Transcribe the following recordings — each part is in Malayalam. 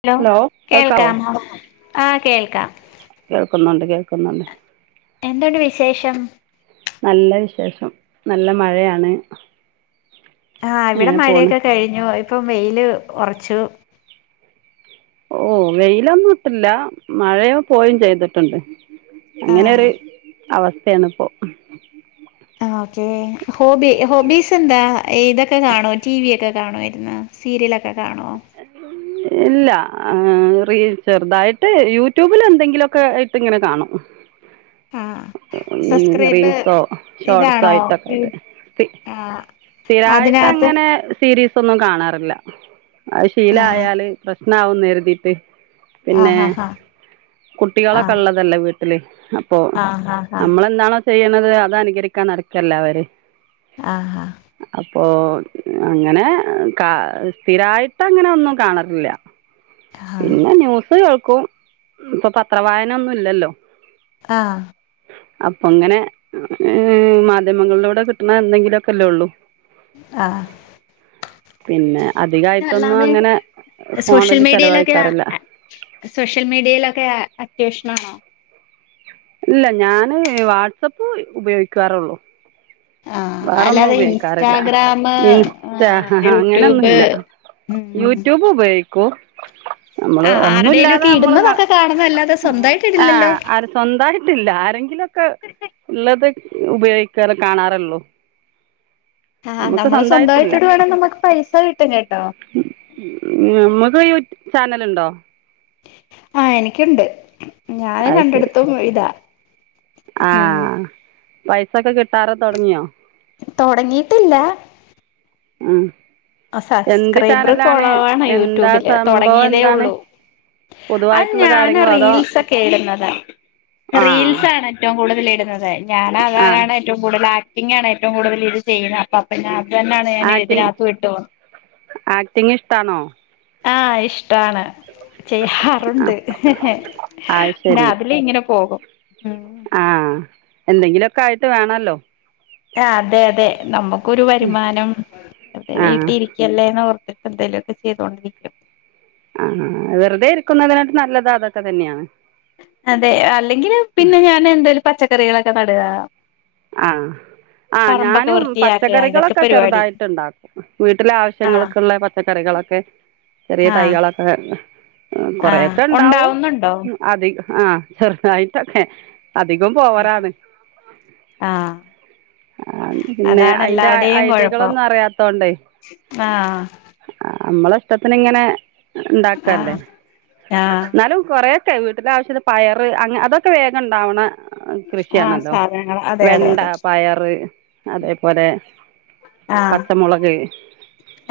ഹലോ കേൾക്കാമോ? ആഹ് കേൾക്കാം. കേൾക്കുന്നുണ്ട് കേൾക്കുന്നുണ്ട് എന്തുണ്ട് വിശേഷം? നല്ല വിശേഷം. നല്ല മഴയാണ്. ആഹ് ഇവിടെ അങ്ങനെ പോണ് മഴയൊക്കെ കഴിഞ്ഞു ഇപ്പം വെയില് ഉറച്ചു ഓഹ് വെയിലൊന്ന്ട്ടില്ല മഴയോ പോയും ചെയ്തിട്ടുണ്ട് അങ്ങനെ ആഹ് ഒരു അവസ്ഥയാണിപ്പോ ആഹ് ഓക്കേ ഹോബി ഹോബീസെന്താ? ഇതൊക്കെ കാണോ ടി വി ഒക്കെ കാണോയിരുന്ന? സീരിലൊക്കെ കാണോ? ഇല്ല ചെറുതായിട്ട് യൂട്യൂബിൽ എന്തെങ്കിലുമൊക്കെ ആയിട്ട് ഇങ്ങനെ കാണും. [inaudible] ഉം സബ്സ്ക്രൈബ് റീൽസോ ഇതാണോ ഷോർട്സായിട്ടൊക്കെ. ആഹ് അതിനകത്ത് സ്ഥിരായിട്ടങ്ങനെ സീരീസൊന്നും കാണാറില്ല അത് ആഹ് ശീലായാല് പ്രശ്നാവുംന്ന് കരുതിട്ട് പിന്നെ ആഹ് ആഹ് കുട്ടികളൊക്കെ ഉള്ളതല്ലേ വീട്ടില് ഇപ്പൊ ആഹ് ആഹ് ആഹ് നമ്മളെന്താണോ ചെയ്യുന്നത് അത് അനുകരിക്കാൻ നടക്കല്ലെ അവര് ആഹാ ആഹ് അപ്പൊ അങ്ങനെ കാ സ്ഥിരായിട്ട് അങ്ങനെ ഒന്നും കാണറില്ല. ആഹ് ആഹ് ആഹ് പിന്നെ ന്യൂസ് കേൾക്കും ഇപ്പൊ പത്രവായന ഒന്നുല്ലല്ലോ ആഹ് അപ്പൊ ങ്ങനെ മാധ്യമങ്ങളിലൂടെ കിട്ടണ എന്തെങ്കിലുമൊക്കെല്ലേ ഉള്ളൂ ആഹ് പിന്നെ അധികായിട്ടൊന്നും പിന്നല്ലാതെ അങ്ങനെ സോഷ്യൽ ഫോണില് മീഡിയേലൊക്കെ ആ ചെലവഴിക്കാറില്ല സോഷ്യൽ മീഡിയലൊക്കെ അത്യാവേഷണം ഇല്ല ഞാൻ വാട്സാപ്പ് ഉപയോഗിക്കാറുള്ളൂ ആഹ് വേറൊന്നും അല്ലാതെ ഉപയോഗിക്കാറില്ല. ഇൻസ്റ്റാഗ്രാം ഇൻസ്റ്റ ആഹ് ഹാ ഹാ യൂട്യൂബ് അങ്ങനെയൊന്നുമില്ല. ഉം യൂട്യൂബ് ഉപയോഗിക്കും. നമ്മള് ആഹ് ആരുടെേലും ഒന്നുമല്ലാതെ ഒക്കെ നമ്മള് ന്ന ഇടുന്നതൊക്കെ കാണുന്ന അല്ലാതെ സ്വന്തമായിട്ട് ഇടില്ലല്ലോ ആഹ് സ്വന്തായിട്ടില്ല. ആരെങ്കിലുമൊക്കെ ഉള്ളത് ഉപയോഗിക്കാറ് കാണാറുള്ളൂ. ആഹ് നമുക്ക് നമ്മള് സ്വന്തായിട്ടില്ല സ്വന്തമായിട്ടോട് വേണം നമുക്ക് പൈസ കിട്ടും കേട്ടോ നമുക്ക് യൂട്യൂബ് ചാനലുണ്ടോ ആഹ് എനിക്കുണ്ട് ഞാൻ അത് ശരി രണ്ടടത്തും ഇതാ ഉം ആഹ് പൈസൊക്കെ കിട്ടാറ് തുടങ്ങിയോ? തുടങ്ങിട്ടില്ല ഉം എന്ത് സബ്സ്ക്രൈബർ ചാനലാണ് കോറവാണ എന്താ യൂട്യൂബില് സംഭവം തുടങ്ങിയതേ എന്താണ് ഉള്ളൂ അത് പൊതുവായിട്ടുള്ള ഞൻ കാര്യങ്ങളോ അതോ റീൽസൊക്കെ ഇടുന്നത് ആഹ് റീൽസാണ് ഏറ്റവും കൂടുതൽ ഇടുന്നത് ഞാൻ ആഹ് അതാണ് ഏറ്റവും കൂടുതൽ ആക്ടിങ്ങാണ് ഏറ്റവും കൂടുതൽ ഇത് ചെയ്യുന്നത് [unintelligible] ത്തന്നെയാണ് ഞാൻ ആക്ടിങ് ഇതിനകത്ത് വിട്ടുപോന്ന്. ആക്ടിങ് ഇഷ്ടണോ ആഹ് ഇഷ്ടാണ്. ആഹ് ചെയ്യാറുണ്ട് അത് പിന്നെ ശരി അതില് ഇങ്ങനെ പോകും ഉം. ആഹ് എന്തെങ്കിലുമൊക്കെ ആയിട്ട് വേണല്ലോ. ആഹ് അതെ അതെ നമ്മക്കൊരു വരുമാനം വെറുതെ ആഹ് വീട്ടിരി എല്ലേന്നോർറത്തിട്ടന്തേ ലൊക്കെ ചെയ്തോണ്ടരിക്കും ആഹ് ആഹ് ആഹ് വെറുതെ ഇരിക്കുന്നതിനായിട്ട് ന്നല്ല ത് അതൊക്കെ തന്നെയാണ് അതെ അല്ലെങ്കിൽ പിന്നെ ഞാൻ എന്തേലും പച്ചക്കറികളൊക്കെ ന്നടാ ആഹ് ആഹ് ഞാനും വൃത്തിയാക്കുക ഇതൊക്കെ പച്ചക്കറികളൊക്കെ പരിപാടി ചെറുതായിട്ട് ണ്ടാക്കും വീട്ടിലെ ആഹ് ആവശ്യങ്ങൾക് ള്ളെ പ പച്ചക്കറികളൊക്കെ ചെറിയ ആഹ് തൈയ്യേളെക്കെ ആഹ് കൊറേക്കണ്ടാവും ഉണ്ടാവുന്നുണ്ടോ അദി ആഹ് ചെറുതായിട്ടൊക്കെ അധികം പോവറാണ് ആഹ് ആഹ് പിന്നെ അതാണ് അയ്ന്റെ എല്ലാവരുടെയും ഐ കുഴപ്പം ടിയകളൊന്നും അറ്യാത്തോണ്ടേ ആഹ് ആഹ് മ്മളെഇഷ്ട്ടത്തിനി ങ്ങനെ ണ്ടാക്ക്ല്ലേ ആഹ് ആഹ് ന്നാലും കൊറേ ക്കെ വീട്ടിലാവശ്യത്ത് ന്പയറ് അ ങ്ങഅതൊക്കെ വേഗ ണ്ടാ ആഹ് വ്ണകൃഷ്വാണല്ലോ സാധനങ്ങൾ അതെ അതെ വെണ്ടാ അതെ പയറ് അതേപോലെ ആഹ് പച്ചമൊളക്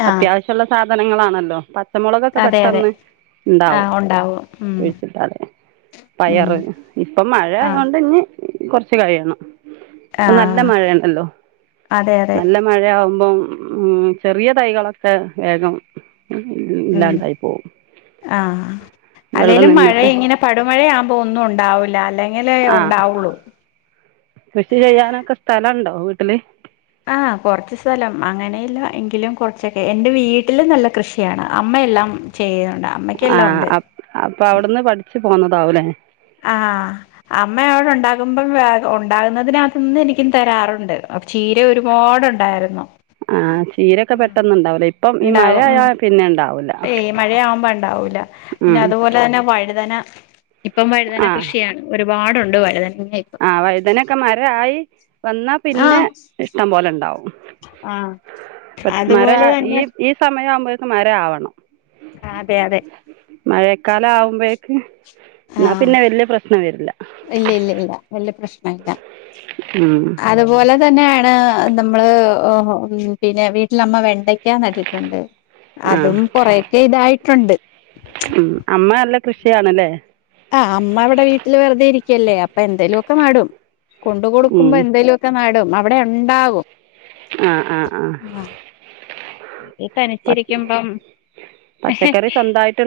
ആഹ് അത്യാവ്യശ്യള്ള സാധനങ്ങളാണല്ലോ ച്ചമൊളകൊക്കെ അതെ അതെ പെട്ടെന്ന് ണ്ടാവും ആഹ് ഉണ്ടാവും ഉം കുഴിച്ചിട്ടാടെ ഉം പയറ് ഇപ്പം മഴ ആഹ് യോണ്ട് ഞ് കൊറ്ച്ച് കഴിയണം പ്പം നല്ല ആഹ് മഴ ണ്ടല്ലോ അതെ അതെ നല്ല മഴ്യവുമ്പം ഉമ് ചെറിയ തൈകളൊക്കെ വേഗം [inaudible] ഉം ഇല്ലാണ്ടായിപ്പോവും ആഹ് അല്ലേലും മഴ നിന്നിട്ട് ഇങ്ങ്യനെ പടുമഴയാവ്മ്പോ ഒന്നും ഉണ്ടാവില്ല അല്ലെങ്കിലേ ഉണ്ടാവൊള്ളു കൃഷിചെയ്യാനൊക്കെ സ്ഥലണ്ടോ വീട്ടില് ആഹ് കൊറ്ച്ച്സ്ഥലം അങ്ങനെയില്ല എങ്കിലും കൊർചെക്കെ എന്റെ വീട്ടില് നല്ലകൃഷിയാണ് അമ്മയെല്ലാം ചെയ്യേണ്ടാ ആഹ് അപ്അപ്പാവ്ട്ന്ന് പഠിച്ച് പോന്നതാവുലേ ആഹ് അമ്മ വിടെണ്ടാകുമ്പം വേഗംഉണ്ടാകുന്നതിനകത്ത്ന്ന് എനിക്കും തരാറുണ്ട് ചീര ഒരുപാടുണ്ടായിരുന്നു ആഹ് ചീരക്കെ പെട്ടന്ന്ണ്ടാവുലേ ഇപ്പം ഈ ഉണ്ടാവും ഉം മഴയാപിന്നെണ്ടാവൂല ഏയ് മഴയാവുമ്പോ ണ്ടാവൂല പിന്നെ അതുപോലെതന്നെ വഴുതന ഇപ്പം ആഹ് വഴുതനകൃഷ്വാണ് ഒരുപാടുണ്ട് വഴുതന [inaudible] ആഹ് വൈതനൊക്കെ മരായി വന്നാപിന്നെ ഇഷ്ട്ടം പോലേണ്ടാവും ആഹ് [unintelligible] മരാ അതുപോലെ ഈ തന്നെ ഈ സമയാവുമ്പൊഴേക്കും മരാആവണം ആതെ യാതെ മഴക്കാലാവുമ്പൊഴേക്ക് ന്നാപിന്നെവല്യ പ്രശ്നം വരില്ല ഇല്ലില്ലില്ല വല്യപ്രശ്നല്ല ഉം അതുപോലെതന്നേണ് നമ്മള് അഹ് പിന്നെ വീട്ടിലമ്മ വെണ്ടയ് ക്ക നട്ടിട്ടുണ്ട് ആഹ് അതും കൊറേക്കെ തായിട്ടുണ്ട് ഉംഅമ്മനല്ല കൃഷിയാണ്ല്ലേ ആഹ് അമ്മ അവിടെ വീട്ടിൽ വെറുതെ ഇര്ക്ക്വല്ലേ അപ്പൊ എന്തേലൊക്കെ നടും ഉം കൊണ്ടുകൊടുക്കുമ്പോ എന്തേലൊ ക്കെ നടും അവിടേയുണ്ടാവും ആഹ് ആഹ് ആഹ് ഇ പ തനിച്ചിരിക്കുമ്പം എഹെ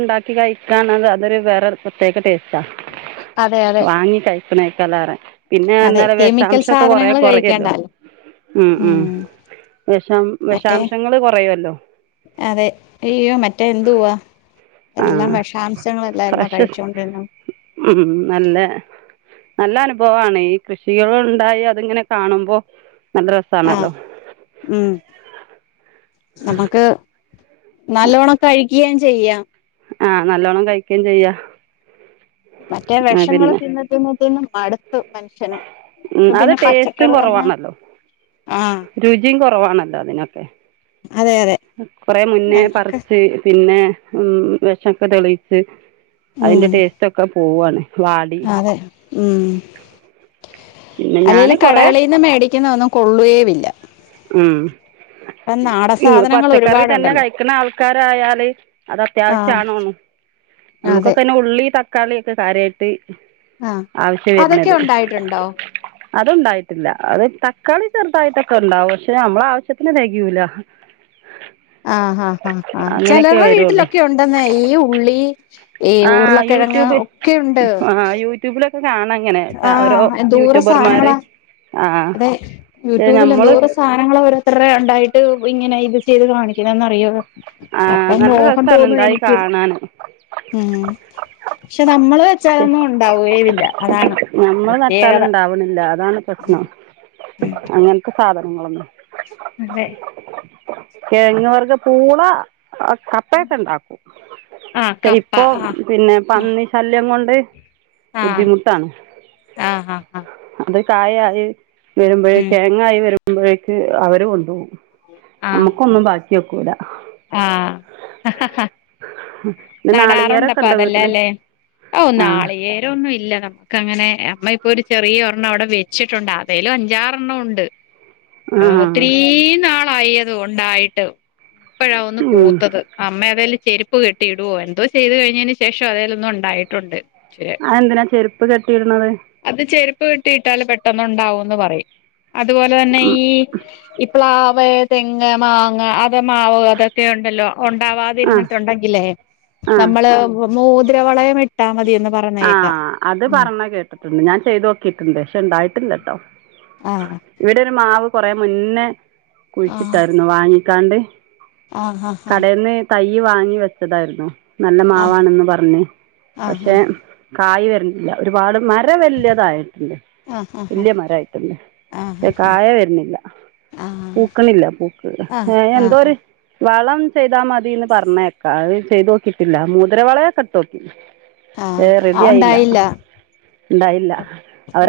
ണ്ടാക്കികഴിക്കാന്നത് അതൊരു വേറെ പ്രത്യേക ടേസ്റ്റാ അതെ അതെ വാങ്ങികഴി [unintelligible] പിന്നെ അതെ എന്നാലെ കെമിക്കൽ വെഷാംശൊക്കെ കൊറേ സാധനങ്ങൾ കൊറെയൊല്ലോ കഴിക്കേണ്ടല്ലോ ഉംഉം ഉം വെഷാം മറ്റേ വെഷാം ശങ്ങൾ കൊറെയൊല്ലോ അതെ അയ്യൊമറ്റേ എന്തു വാ ആ എല്ലാം വെഷാംശങ്ങളല്ലായിരുന്നോ ഫ്രഷ് കഴിച്ചൊണ്ടിരുന്ന് ഉം നല്ല നല്ല അനുഭവമാണ് ഈ കൃഷികൾ ഉണ്ടായി അതിങ്ങനെ കാണുമ്പോ നല്ല ആഹ് രസാണല്ലോ ഉം നമക്ക് നല്ലോണം കഴിക്കുകയും ചെയ്യാം ആഹ് നല്ലോണ്ണം കഴിക്കുകയും ചെയ്യാം മറ്റേ ആ വെഷങ്ങള് പിന്നെ തിന്ന് തിന്ന് തിന്നു മടുത്തു മനുഷ്യന് ഉം അത് പിന്നെ പച്ചക്കറി തന്നെ ആഹ് രുചിംകൊറവാണല്ലോ അതിനൊക്കേ അതെ അതെ കൊറെ മുന്നേ ഞങ്ങൾക്ക് പറിച്ച് പിന്നെ ഉം വിഷമൊക്കെ തെളിച്ച് അതിന്റെ ഉം ടേസ്റ്റ് ഒക്കെ പോവാണ്. വാടി അതെ ഉം പിന്നെ അല്ലെങ്കില് ഞാന് കൊറെ കടകളീന്ന് മേടിക്കുന്ന ഒന്നും കൊള്ളുവേ ഇല്ല ഉം സാധനങ്ങൾ പച്ചക്കറി തന്നെ ഒരുപാടുണ്ടല്ലോ കഴിക്കണ ആൾക്കാരായാല് അത് ആഹ് അത്യാവശ്യണ് അതെ നമ്മുക്കൊക്കെന്നെ ഉള്ളി തക്കാളി ഒക്കെ കാര്യയിട്ട് ആഹ് ആവശ്യം അതൊക്കെ വരുന്നത് ഉണ്ടായിട്ടുണ്ടോ അത്ണ്ടായിട്ടില്ല അത് തക്കാളി ചെറുതായിട്ടൊക്കെ ഉണ്ടാവും പക്ഷെ അമ്മള ആവശ്യത്തിന് തികയൂല ആഹ് ആഹ് ആഹ് ആ അങ്ങനെയൊക്കെ ചെലരുടെ വരുള്ളൂ വീട്ടിലൊക്കെ ഉണ്ടെന്നെ ഈ ഉള്ളി ഈ ആ ഉരുളക്കിഴങ്ങ് യൂട്യൂബ് ഒക്കെയുണ്ട് ആ യൂട്യൂബിലൊക്കെ കാണാ ഇങ്ങനെ ഓരോ എന്തോരം യൂട്യൂബർമാര് സാധനങ്ങളാ അതെ ആഹ് യൂട്യൂബിൽ ഞമ്മള് എന്തോരം സാധനങ്ങൾ ഓരോരുത്തരുടെ ഉണ്ടായിട്ട് ഇങ്ങനെ ഇത് ചെയ്ത് കാണിക്കുന്നന്ന്റിയോ ആ അപ്പം നല്ല മോഹം രസാണ് തോന്നും ഉണ്ടായി എനിക്കും. കാണാന് ഉം പക്ഷെ നമ്മള് വെ. ച്ചതൊന്നും ഉണ്ടാവുകയുമില്ല അതാണ് നമ്മള് നട്ടാല് പ്രത്യേകത ഇണ്ടാവണില്ല അതാണ് പ്രശ്നം ഉം അങ്ങനത്തെ സാധനങ്ങളൊന്നും അതെ കെ ഴങ്ങ് വർഗം പൂള ആ കപ്പയൊക്കെ ഉണ്ടാക്കും ആഹ് കപ്പ ഇപ്പൊ ആഹ് പിന്നെ പന്നി ശല്യം കൊണ്ട് വരെ ആഹ് ബുദ്ധിമുട്ടാണ് ആഹ് ആഹ് ആഹ് ആഹ് അത് കായായ് വരുമ്പോഴേ ഉം കെയങ്ങായി വരുമ്പോഴേക്ക് അവര് കൊണ്ടുപോകും നമ്മുക്ക്‌ ആഹ് ഒന്നും ബാക്കി കേക്കൂല. ആഹ് പിന്നെ നാളികേരൊക്കെണ്ടോ വീട്ടില് ഔ ആഹ് നാളികേരമൊന്നുമില്ല അങ്ങനെ അമ്മ ഇപ്പൊ ഒരു ചെറിയ ഒരെണ്ണം അവിടെ വെച്ചിട്ടുണ്ട് അതേലും അഞ്ചാറെ എണ്ണം ഉണ്ട് ആ ആഹ് ഒത്തിരി നാളായിത് ഉണ്ടായിട്ട് ഇപ്പഴാ ഒന്ന് ഉം പൂത്തത് അമ്മ അതേൽ ചെരുപ്പ് കെട്ടി ഇടുവോ എന്തോ ചെയ്തു കഴിഞ്ഞതിന് ശേഷം അതേലൊന്നും ഉണ്ടായിട്ടുണ്ട് അത് എന്തിനാ ചെരുപ്പ് കെട്ടിയിടുന്നത് അത് ചെരുപ്പ് കെട്ടി ഇട്ടാല് പെട്ടെന്നുണ്ടാവുന്ന് പറയും അതുപോലെ തന്നെ ഉം ഈ- ഈ പ്ലാവ് തെങ്ങ് മാങ്ങ മാവ് അതൊക്കെ ഉണ്ടല്ലോ ആഹ് ഉണ്ടാവാതിരുന്നിട്ടുണ്ടെങ്കിലേ നമ്മള് മോതിരവളയം ഇട്ട് ആ അത് പറഞ്ഞു കേട്ടിട്ടുണ്ട് ഞാൻ ചെയ്ത് നോക്കിട്ടുണ്ട് പക്ഷെ ഉണ്ടായിട്ടില്ല കേട്ടോ ആഹ് ആഹ് ഇവിടെ ഒരു മാവ് കൊറ മുന്നേ ആഹ് കുഴിച്ചിട്ടായിരുന്നു വാങ്ങിക്കാണ്ട് ആഹ് കടയിൽന്ന് തൈ വാങ്ങി വെച്ചതായിരുന്നു നല്ല ആഹ് മാവാണെന്ന് പറഞ്ഞ് ആഹ് പക്ഷെ കായ് വരണില്ല ഒരുപാട് മരം വല്ലൃതായിട്ടുണ്ട് ആഹ് വല്യ മരായിട്ടുണ്ട് പക്ഷെ ആഹ് കായ് വരുന്നില്ല ആഹ് ആഹ് ആഹ് പൂക്കണില്ല പൂക്ക് ആഹ് ഏഹ് ആഹ് ആഹ് എന്തോര് ആഹ് വളം ചെയ്താ മതിന്ന് പറഞ്ഞേക്കാ അഹ് ചെയ്തോക്കിട്ടില്ല മൂതിരവളക്കെട്ടോക്കി. ഏഹ് ആഹ് റെഡി ആയില്ല ഉണ്ടായില്ല ണ്ടായില്ല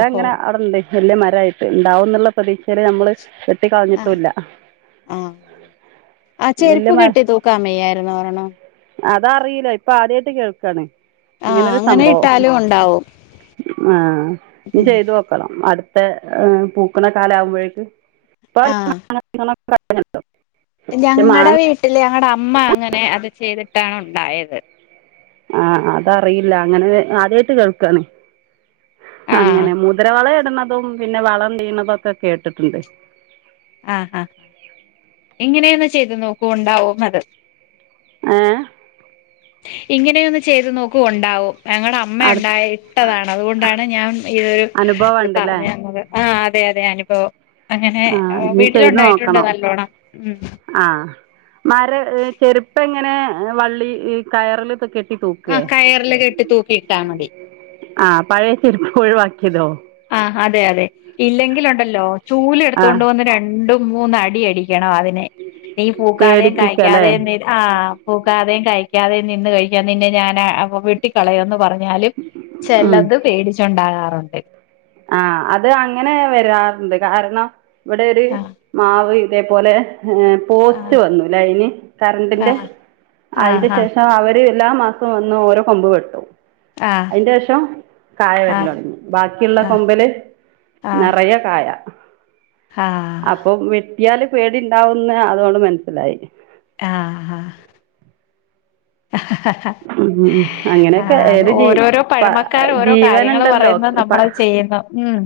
ഓഹോ അവിടണ്ട്. വല്യ മരയിട്ട് ഉണ്ടാവും ന്നുള്ള പ്രതീക്ഷയില് നമ്മള് വെട്ടി ആഹ് കളഞ്ഞിട്ടുല്ല. ആഹ് ചെരുപ്പ് കെട്ടി തൂക്കാമെയ്യായിരുന്നു ഒരെണോ അതറിയില്ല ഇപ്പൊ ആദ്യയിട്ട് കേൾക്കണ്. ആഹ് ഇങ്ങനരു അങ്ങനെ സംഭവം ഇട്ടാലും ഉണ്ടാവും ആഹ് ഞ് ചെയ്തൊ കണം അടുത്ത ഏഹ് പൂക്കണ കാലം ആകുമ്പോഴേക്ക്. ആഹ് കണം [unintelligible] ഞങ്ങടെ വീട്ടില് ഞങ്ങടെ അമ്മ അങ്ങനെ അത് ചെയ്തിട്ടാണ് ഉണ്ടായത്. ആഹ് അതറിയില്ല അങ്ങനെ ആദ്യയിട്ട് കേൾക്കണ്. ആഹ് അങ്ങനെ മുദരവളടുന്നതും പിന്നെ വളംചെയ്യണതും ഒക്കെ കേട്ടിട്ടുണ്ട്. ആഹ് ആഹ് ഇങ്ങനെയൊന്ന് ചെയ്ത് നോക്കൂ ണ്ടാവും അത്. ഏഹ് ഇങ്ങനെയന്ന് ചെയ്ത് നോക് ഉണ്ടാവും ഞങടെ അ അടു അമ്മയണ്ടായിട്ടതാണ് അതുകൊണ്ടാണ് ഞാൻ ഇതൊരു അനുഭവം ഇത് ഉണ്ടല്ലേ പറഞ്ഞു തന്നത്. ആഹ് അതെ അതെ അനുഭവം അങ്ങനെ ആ ഇനി വീട്ടിലുണ്ടായിട്ടുണ്ട് നല്ലോണം ഉം ആഹ് മര ചെരുപ്പ എങ്ങനെ വള്ളി കയറിലക്കൊ കെ ആഹ് കയറില് കെട്ടിതൂക്കി ഇട്ടാ മതി. ആഹ് പഴയ ചെരുപ്പ് ഒഴിവാക്കിയതോ? ആഹ് അതെ അതെ ഇല്ലെങ്കിലുണ്ടല്ലോ ചൂലടുതു ആ കൊണ്ട് വന്ന് രണ്ടും മൂന്ന് അടിയടി ക്ക്യണോ അതിനെ നീ പൂക്കാതെയും പേടിപ്പിക്കുക അല്ലേ കഴിക്കാതെയും ന്തേ ആഹ് പൂക്കാതെയും കഴിക്കാതെയും നിന്ന് കഴിഞാ നിന്നെ ഞാനാ വെട്ടിക്കളയന്ന് പറ ഞാലും ചിലത് പേടിച്ചുണ്ടാകാറുണ്ട്. ആഹ് അത് അങ്ങനെ വരാറുണ്ട് കാരണം വിടെ ഒരു ആഹ് മാവ് ഇതേപോലെ ഏഹ് പോസ്റ്റ് ആഹ് വന്നു ലൈൻ കരണ്ടിന്റെ ആഹ് അയ്ന്റെ ആഹ് ശേഷവര് എല്ലാ മാസവും ഒന്ന് ഓരോ കൊമ്പ് വെട്ടും. ആഹ് അയ്ന്റെഷം കായ ആഹ് വരലൊടങ്ങി ബാക്കിയുള്ള ആഹ് കൊമ്പല് ആഹ് നിറ രെയ കായ ആഹ് അപ്പൊ പി ട്ട്യാല് പേടിണ്ടാവുന്ന് അതോണ്ട് മനസ്സിലായി. ആഹ് ഹ ഹ ഹ ഉം അങ്ങനെയൊക്കെ ആത് ഏത് ജീ ഓരോരോ പ പഴമക്കാർ ഓരോ കാര്യങ്ങൾ ജീവനുണ്ടല്ലോ പറയുന്നത് നമ്മളഹ് ചെയ്യുന്നു ഉം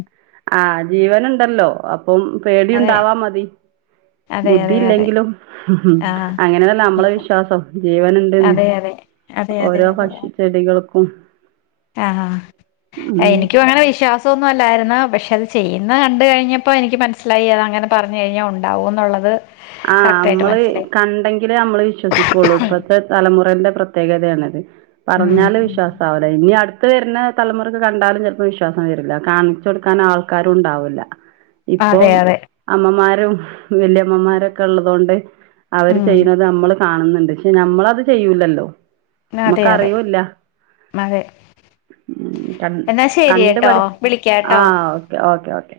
ആഹ് ജീവൻ ഉണ്ടല്ലോ അപ്പം അതെ പേടിണ്ടാവാ മതി. അതെ അതെ അതെ ബുദ്ധിയില്ലെങ്കിലുംഉം ഉം ആഹ് അങ്ങനതല്ല നമ്മളെ വിശ്വാസം ജീവന്ണ്ട്ന്ന് അതെ അതെ അതെ അതെ ഓരോ അതെ പക്ഷി ചെടികൾക്കും ആഹ് ഹാ ഉം എനിക്ക് വാണ വിശ്വാ തുന്നുല്ലായിരുന്നു പക്ഷേ അത് ചെയ്യുന്നഹ് കണ്ട് കഴിഞ്ഞപ്പോ എനിക്ക് മനസ്സിലായി അത അങ്ങനെ പറഞ് കഴിഞ്ഞാ ഉണ്ടാവോന്നുള്ളത്. ആഹ് അമ്മള് കണ്ടെ ങ്കിലെ അമ്മള് വിശ്വസിക്കുള്ളൂ ഇപ്പഴത്തെ തലമുറന്റെ പ്രത്യേകതയാണത് ഉം പറഞ്ഞാല് വിശ്വാ സാഉല ഇനി അടുത്ത് വരുന്ന തലമുറക്ക് കണ്ടാലും ചിലപ്പോം വിശ്വാസം വരില്ല കാണിച്ചു കൊടുക്കാൻ ആൾക്കാരും ഉണ്ടാവൂല്ല. ഇപ്പൊ അതെ അമ്മമാരും വല്യ ആഹ് ള്ളോണ്ട് അവര് ചെയ്യുന്നത് നമ്മള് കാണുന്നുണ്ട് പക്ഷെ നമ്മളത് ചെയ്യൂലല്ലോ. നാതെ അതെ [unintelligible] എന്നാ ശരി കേട്ടോ കണ്ടുപഠി വിളിക്കാട്ടോ. ആഹ് ഓക്കേ ഓക്കെ ഓക്കെ